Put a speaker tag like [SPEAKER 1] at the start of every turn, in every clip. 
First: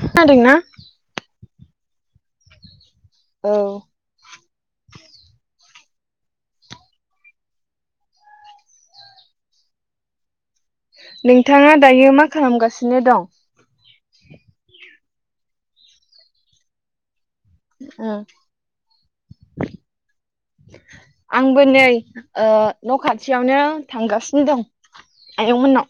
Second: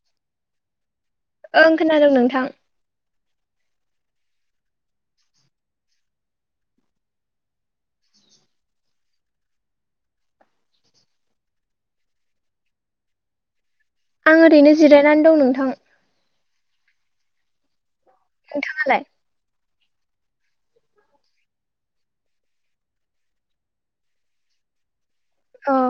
[SPEAKER 1] खोनादोंना
[SPEAKER 2] ओं खोनादों नोंथां
[SPEAKER 1] औ नोंथाङा दायो मा खालामगासिनो दं
[SPEAKER 2] आं ओरैनो जिरायनानै दं नोंथां नोंथाङालाय
[SPEAKER 1] आंबो नै ओ न' खाथियावनो थांगासिनो दं
[SPEAKER 2] अ
[SPEAKER 1] आयंमोननाव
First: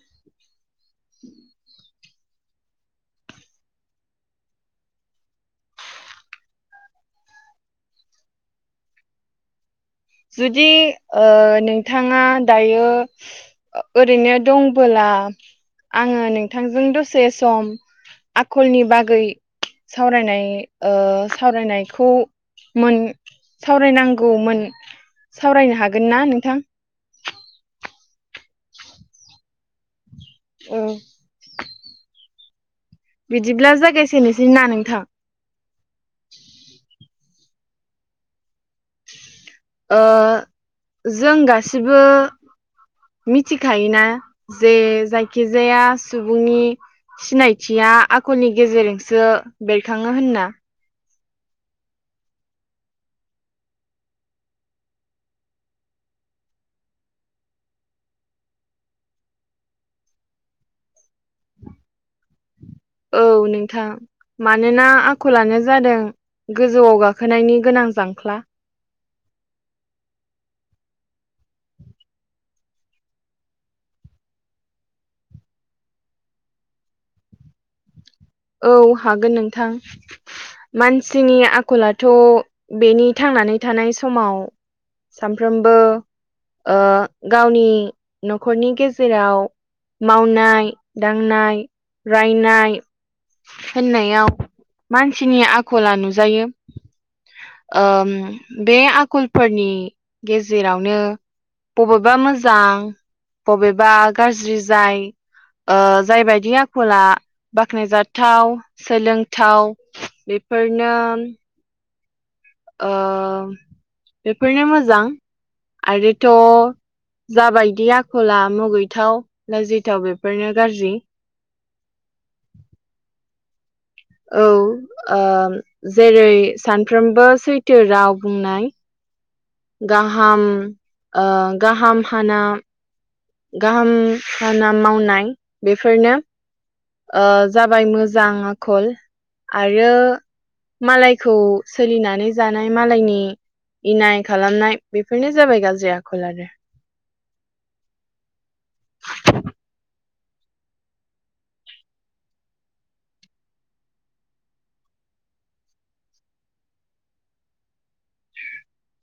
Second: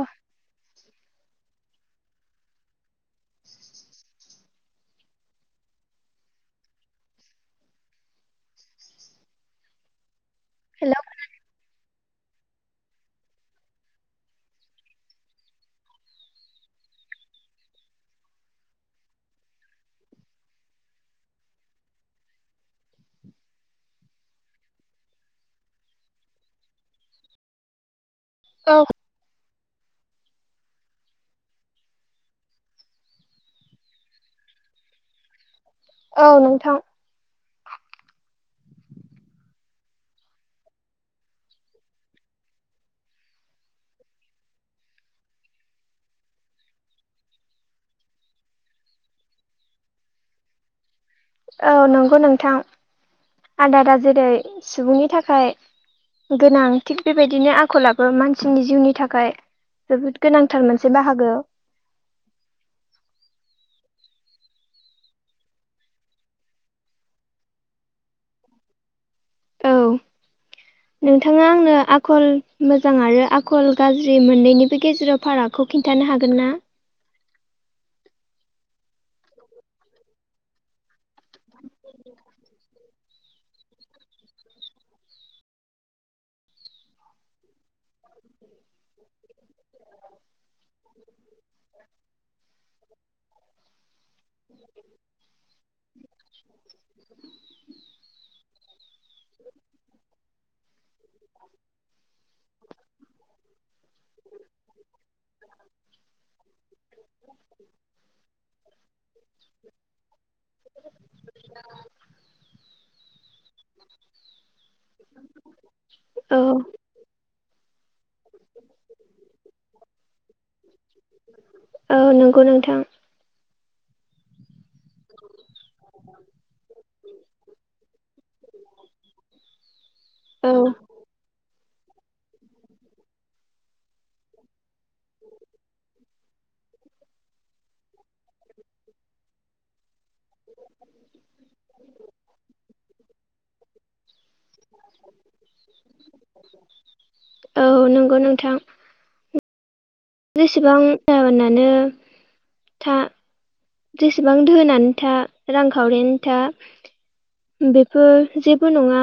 [SPEAKER 1] जुदि
[SPEAKER 2] हेल'
[SPEAKER 1] ओ नों थाङा दायो ओरैनो दंबोला आङो नोंथांजों दसे सम आखलनि बागै सावरायनाय ओ सावरायनायखौ मोन सावरायनांगौमोन सावरायनो हागोन ना नोंथां?
[SPEAKER 2] औ
[SPEAKER 1] औ बिदिब्ला जागायजेनोसै ना नोंथां
[SPEAKER 2] औ नोंथां
[SPEAKER 1] ओ जों गासिबो मिथिखायोना जे जायखिजाया सुबुंनि सिनायथिया आखलनि गेजेरजोंसो बेरखाङो होनना
[SPEAKER 2] औ नंगौ नोंथां आदारा जेरै सुबुंनि थाखाय गोनां थिग बेबायदिनो आखलाबो मानसिनि जिउनि थाखाय जोबोद गोनांथार मोनसे बाहागो
[SPEAKER 1] औ नोंथां मानोना आखलानो जादों गोजौआव गाखोनायनि गोनां जांख्ला
[SPEAKER 2] औ नोंथाङा आंनो आखल मोजां आरो आखल गाज्रि मोननैनिबो गेजेराव फाराग खौ खिन्थानो हागोन ना?
[SPEAKER 1] औ हागोन नोंथां मानसिनि आखलाथ' बेनि थांनानै थानाय समाव सानफ्रोमबो ओ गावनि न'खरनि गेजेराव मावनाय दांनाय रायनाय होननायाव मानसिनि आखला नुजायो ओ बे आखलफोरनि गेजेरावनो बबेबा मोजां बबेबा गाज्रि जाय ओ जायबायदि आखला बाख्नायजाथ थाव सोलोंथाव बेफोरनो ओ बेफोरनो मोजां आरोथ'
[SPEAKER 2] औ
[SPEAKER 1] जाबायदिया खला मुगैथाव लाजिथाव बेफोरनो गाजि
[SPEAKER 2] ओ नोंगौ नोंथां
[SPEAKER 1] औ ओ जेरै सानफ्रोमबो सैथो राव बुंनाय गाहाम
[SPEAKER 2] औ
[SPEAKER 1] ओ गाहाम हाना गाहाम खाना मावनाय बेफोरनो ओ जाबाय मोजां आखल आरो मालायखौ सोलिनानै जानाय मालायनि इनाय खालामनाय बेफोरनो जाबाय गाज्रि आखल आरो
[SPEAKER 2] औ नंगौ नोंथां । जेसेबां गाबोनानो था जेसेबां धोनानो था रांखावरियानो था बेफोर जेबो नङा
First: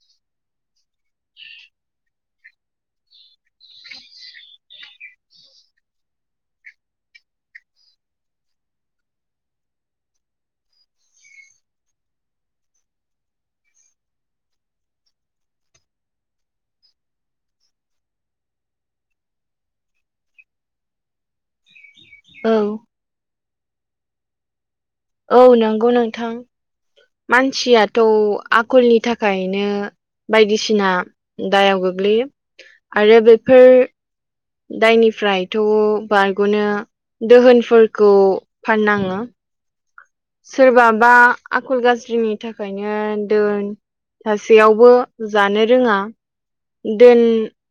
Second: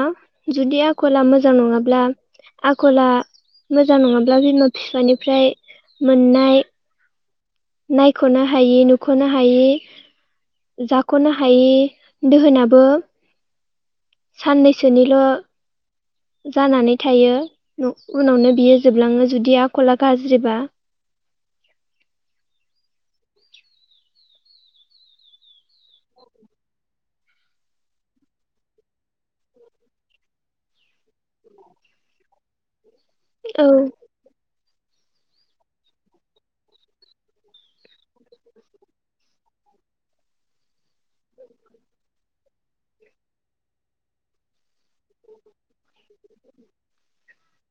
[SPEAKER 2] जुदि आखला मोजां नङाब्ला आखला मोजां नङाब्ला बिमा बिफानिफ्राय मोननाय नायख'नो हायि नुख'नो हायि जाख'नो हायि दोहोनाबो साननैसोनिल' जानानै थायो उनावनो बियो जोबलाङो जुदि आखला गाज्रिबा
[SPEAKER 1] औ औ नंगौ नोंथां । मानसियाथ' आखलनि थाखायनो बायदिसिना दायाव गोग्लैयो आरो बेफोर
[SPEAKER 2] औ
[SPEAKER 1] दायनिफ्रायथ' बारग'नो दोहोनफोरखौ फाननाङो सोरबाबा आखल गाज्रिनि थाखायनो दोन सासेयावबो जानो रोङा दोन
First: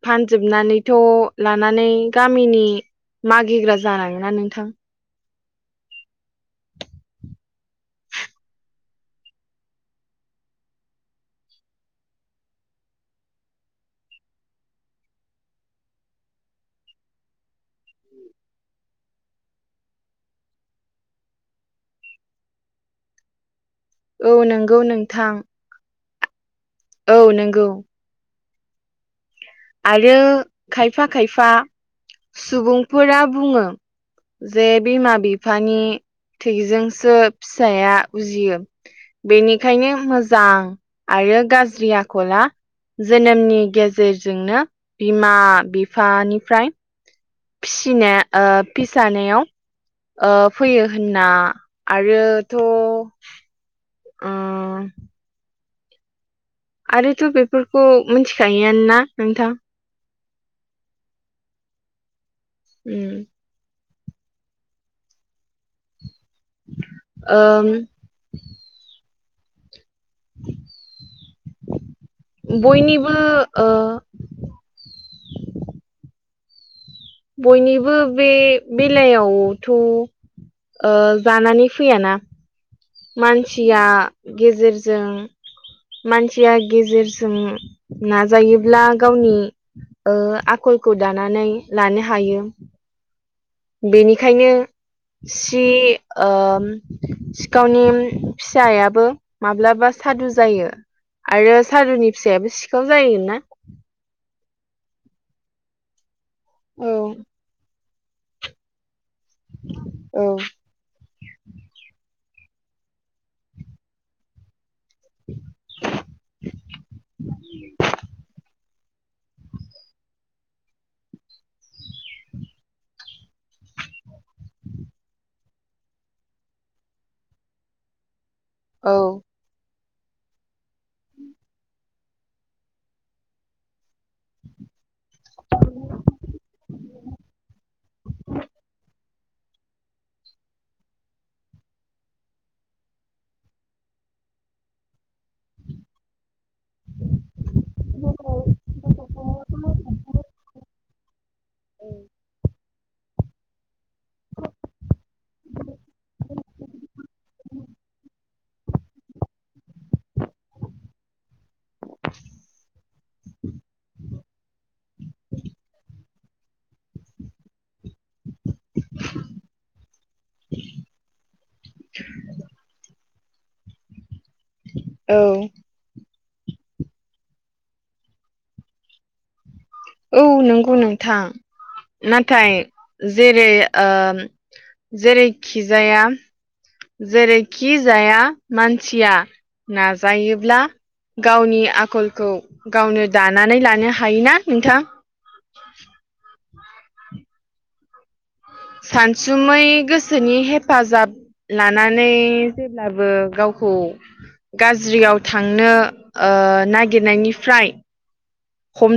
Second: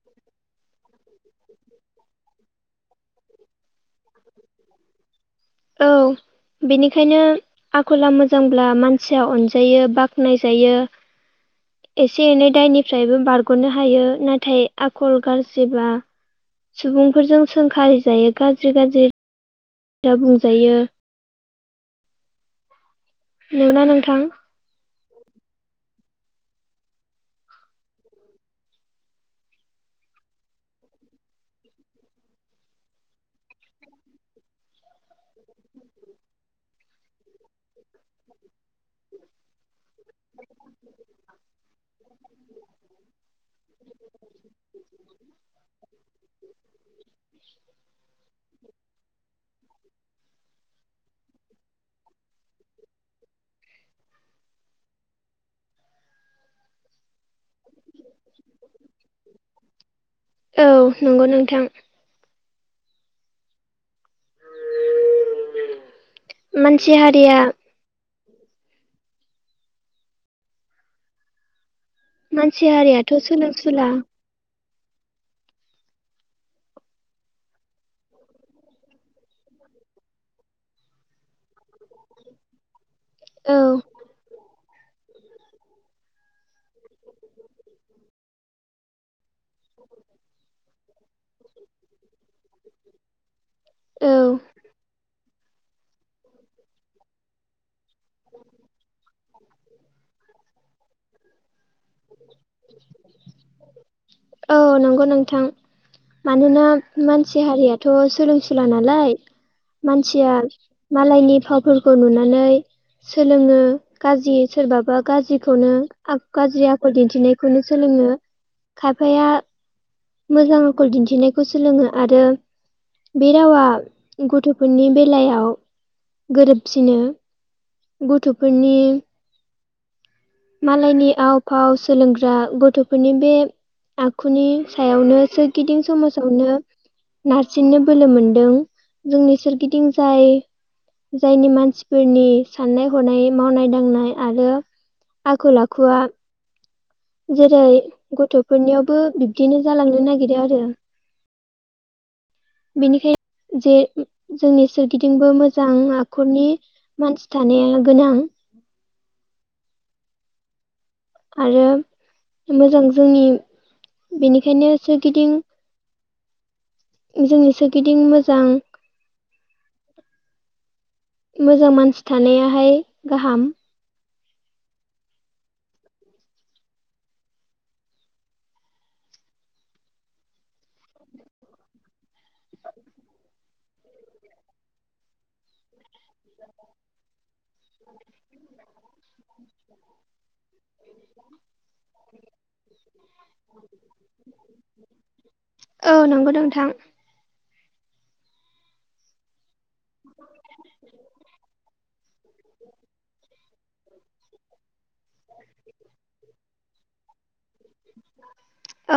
[SPEAKER 1] फानजोबनानैथ' लानानै गामिनि मागिग्रा जानाङोना नोंथां
[SPEAKER 2] औ बेनिखायनो आखला मोजांब्ला मानसिया अनजायो बाख्नायजायो एसे एनै दायनिफ्रायबो बारग'नो हायो नाथाय आखल गाज्रिबा सुबुंफोरजों सोंखारि जायो गाज्रि गाज्रि बुंजायो नंगौना नोंथां
[SPEAKER 1] औ नंगौ नोंथां । औ नंगौ आरो खायफा खायफा सुबुंफोरा बुङो जे बिमा बिफानि थैजोंसो फिसाया उजियो बेनिखायनो मोजां आरो गाज्रि आखला जोनोमनि गेजेर बिमा बिफानिफ्राय फिसिनो ओ फिसानायाव ओ फैयो होनना आरोथ' अ आरोथ' बेफोरखौ मिथिखायोआनोना नोंथां
[SPEAKER 2] औ नंगौ नोंथां।
[SPEAKER 1] उम
[SPEAKER 2] मानसि हारिया
[SPEAKER 1] ओम
[SPEAKER 2] मानसि
[SPEAKER 1] बयनिबो
[SPEAKER 2] हारियाथ' सोलों
[SPEAKER 1] ओ
[SPEAKER 2] सोला
[SPEAKER 1] बयनिबो बे बेलायावथ' ओ जानानै फैयाना मानसिया गेजेरजों मानसिया गेजेरजों नाजायोब्ला गावनि ओ आखलखौ दानानै लानो हायो।
[SPEAKER 2] औ
[SPEAKER 1] बेनिखायनो सि ओ सिखावनि फिसायाबो माब्लाबा सादु जायो। आरो सादुनि फिसायाबो सिखाव जायोनो ना।
[SPEAKER 2] औ नंगौ नोंथां मानोना
[SPEAKER 1] औ
[SPEAKER 2] मानसि हारियाथ सोलोंसुला नालाय।
[SPEAKER 1] औ
[SPEAKER 2] मानसिया मालायनि फावफोरखौ नुनानै। सोलोंङो गाज्रि सोरबा। बा गाज्रिखौनो गाज्रि आखल दिन्थिनायखौनो सोलोंङो। खायफाया मोजां आखल दिन्थिनायखौ सोलोंङो आरो। बे रावा गथ'फोरनि बेलायाव गोरोबसिनो। गथ।
[SPEAKER 1] औ।
[SPEAKER 2] मालायनि आव फाव सोलोंग्रा गथ'फोरनि बे। आखुनि सायावनो सोरगिदिं समाजावनो। नारसिननो बोलो मोनदों जोंनि सोरगिदिं जाय। जायनि मानसिफोरनि साननाय हनाय मावनाय दांनाय आरो। आखल आखुआ। जेरै गथ'फोरनियावबो बिब्दिनो जालांनो नागिरो आरो।
[SPEAKER 1] औ।
[SPEAKER 2] बेनिखायनो जेरै। जोंनि सोरगिदिंबो मोजां आखुनि मानसि थानाया गोनां। आरो मोजां जोंनि बेनिखायनो सोरगिदिं। जोंनि सोरगिदिं मोजां। मोजां मानसि थानायाहाय गाहाम।
[SPEAKER 1] औ। औ नंगौ नोंथां नाथाय जे। जेरै जेरैखिजाया।
[SPEAKER 2] [inaudible]
[SPEAKER 1] जेरैखि जाया मानसिया नाजायो। नाजायोब्ला गावनि आखलखौ गावनो दानानै लानो हायोना नोंथां।
[SPEAKER 2] औ नंगौ नोंथां।
[SPEAKER 1] सानसुमै गोसोनि हेफाजाब लानो। जेब्लाबो गावखौ गाज्रियाव थांनो ओ। नागिरनायनिफ्राय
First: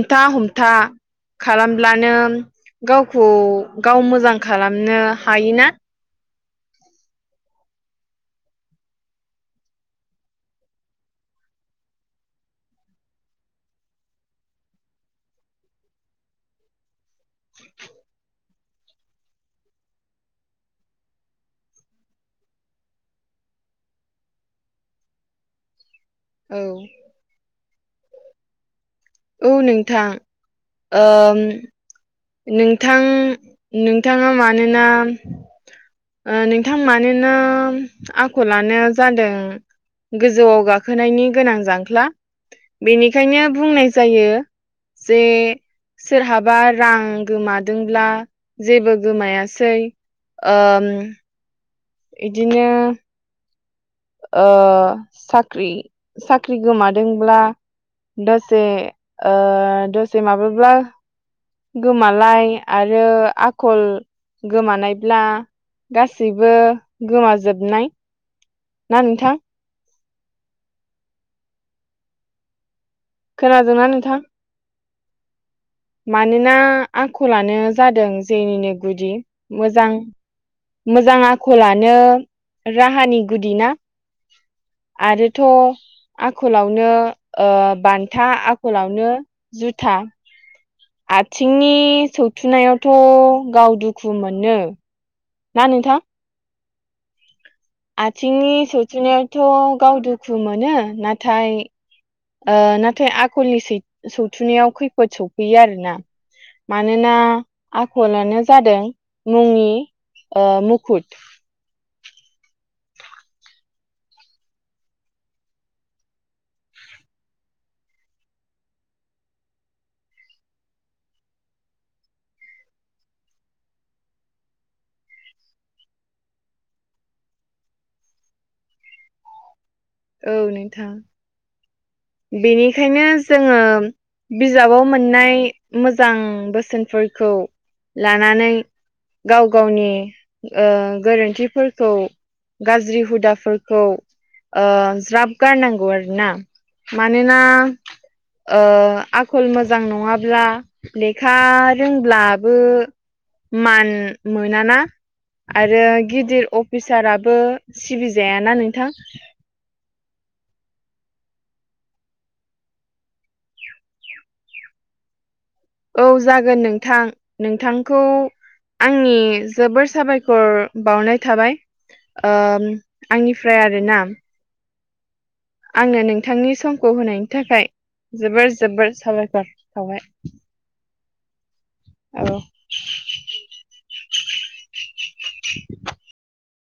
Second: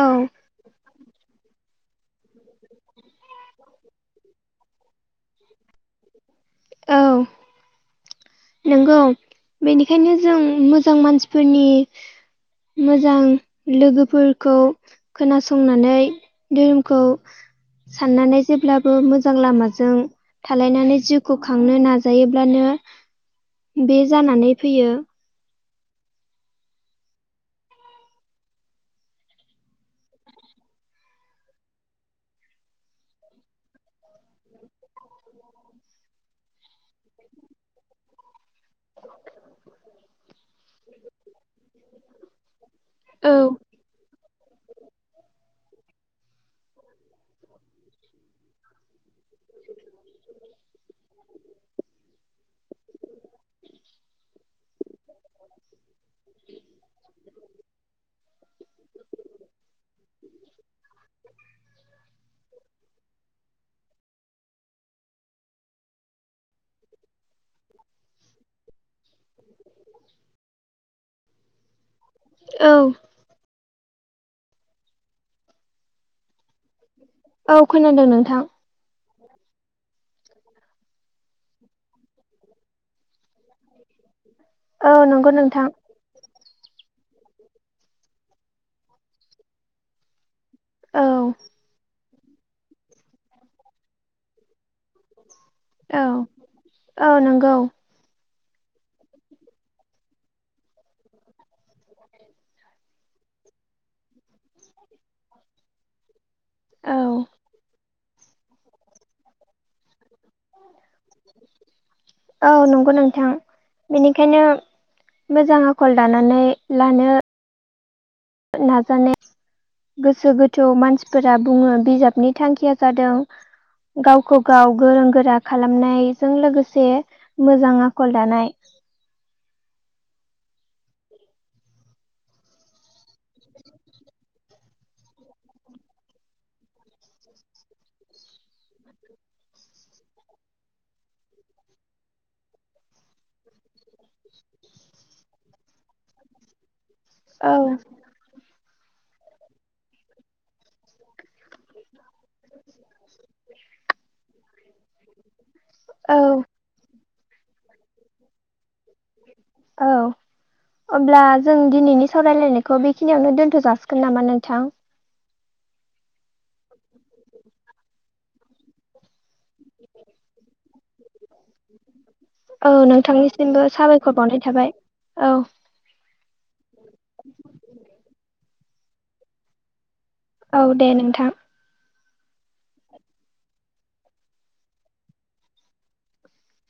[SPEAKER 2] औ
[SPEAKER 1] हमथा। खालामब्लानो गावखौ गाव मोजां खालामनो हायोना।
[SPEAKER 2] औ। नंगौ बेनिखायनो जों मोजां मानसिफोरनि। मोजां। लोगोफोरखौ खोनासंनानै धोरोमखौ। साननानै जेब्लाबो मोजां लामाजों थालायनानै जिउखौ खांनो नाजायोब्लानो। बे जानानै फैयो।
[SPEAKER 1] औ। औ नोंथां ओ नोंथां नोंथाङा मानोना नोंथां मानोना आख'लानो जादों गोजौआव गाखोनायनि गोनां जांख्ला।
[SPEAKER 2] औ
[SPEAKER 1] बेनिखायनो बुंनाय जायो जे सोरहाबा रां गोमादोंब्ला जेबो गोमायाखै ओ बिदिनो ओ साख्रि साख्रि गोमादोंब्ला दसे ओ दसे माब्ला गोमालाय आरो आखल गोमानायब्ला गासैबो गोमाजोबनाय। ना नोंथां?
[SPEAKER 2] औ।
[SPEAKER 1] खोनादोंना नोंथां? मानोना आख'लानो
[SPEAKER 2] औ खोनादों
[SPEAKER 1] जादों
[SPEAKER 2] नोंथां
[SPEAKER 1] जेनिनो गुदि मोजां मोजां आखलानो राहानि गुदि ना?
[SPEAKER 2] औ नंगौ
[SPEAKER 1] आरोथ' आ
[SPEAKER 2] नोंथां
[SPEAKER 1] आख'लावनो बान्था आख'लावनो जुथा।
[SPEAKER 2] औ
[SPEAKER 1] आथिंनि सौथुनायावथ' गाव दुखु मोनो ना नोंथां?
[SPEAKER 2] औ औ नंगौ।
[SPEAKER 1] आथिंनि सौसुनायावथ' गाव दुखु मोनो नाथाय नाथाय आखलनि सौथुनायाव खैफोद सौफैयो आरोना।
[SPEAKER 2] औ
[SPEAKER 1] मानोना आख'लानो जादों मुंनि मुखुत। [inaudible]
[SPEAKER 2] औ नंगौ नोंथां। बेनिखायनो मोजां आखल दानानै लानो नाजानाय ने गोसो गोथौ मानसिफोरा बुङो बिजाबनि थांखिया जादों गावखौ गाव गोरों गोरा खालामनायजों लोगोसे मोजां आखल दानाय।
[SPEAKER 1] [inaudible] औ नोंथां। बेनिखायनो जोङो बिजाबाव मोननाय मोजां बोसोनफोरखौ लानानै गाव गावनि ओ गोरोन्थिफोरखौ गाज्रि हुदाफोरखौ ज्राब गारनांगौ आरोना। मानोना
[SPEAKER 2] औ
[SPEAKER 1] ओ आखल मोजां नङाब्ला लेखा रोंब्लाबो मान मोनाना। आरो
[SPEAKER 2] औ
[SPEAKER 1] गिदिर अफिसाराबो सिबिजायाना नोंथां?
[SPEAKER 2] औ। अब्ला जों दिनैनि सावरायलायनायखौ बेखिनियावनो दोनथ' जाासिगोन नामा नोंथां?
[SPEAKER 1] औ जागोन नोंथां। नोंथांखौ आंनि जोबोर साबायखर बाउनाय थाबाय
[SPEAKER 2] औ
[SPEAKER 1] ओ
[SPEAKER 2] नोंथांनिसिमबो
[SPEAKER 1] आंनिफ्राय आरोना।
[SPEAKER 2] साबायखर बावनाय थाबाय औ
[SPEAKER 1] आंनो नोंथांनि समखौ होनायनि थाखाय जोबोर जोबोर साबायखर बाउबाय।
[SPEAKER 2] औ दे नोंथां।
[SPEAKER 1] औ। [inaudible]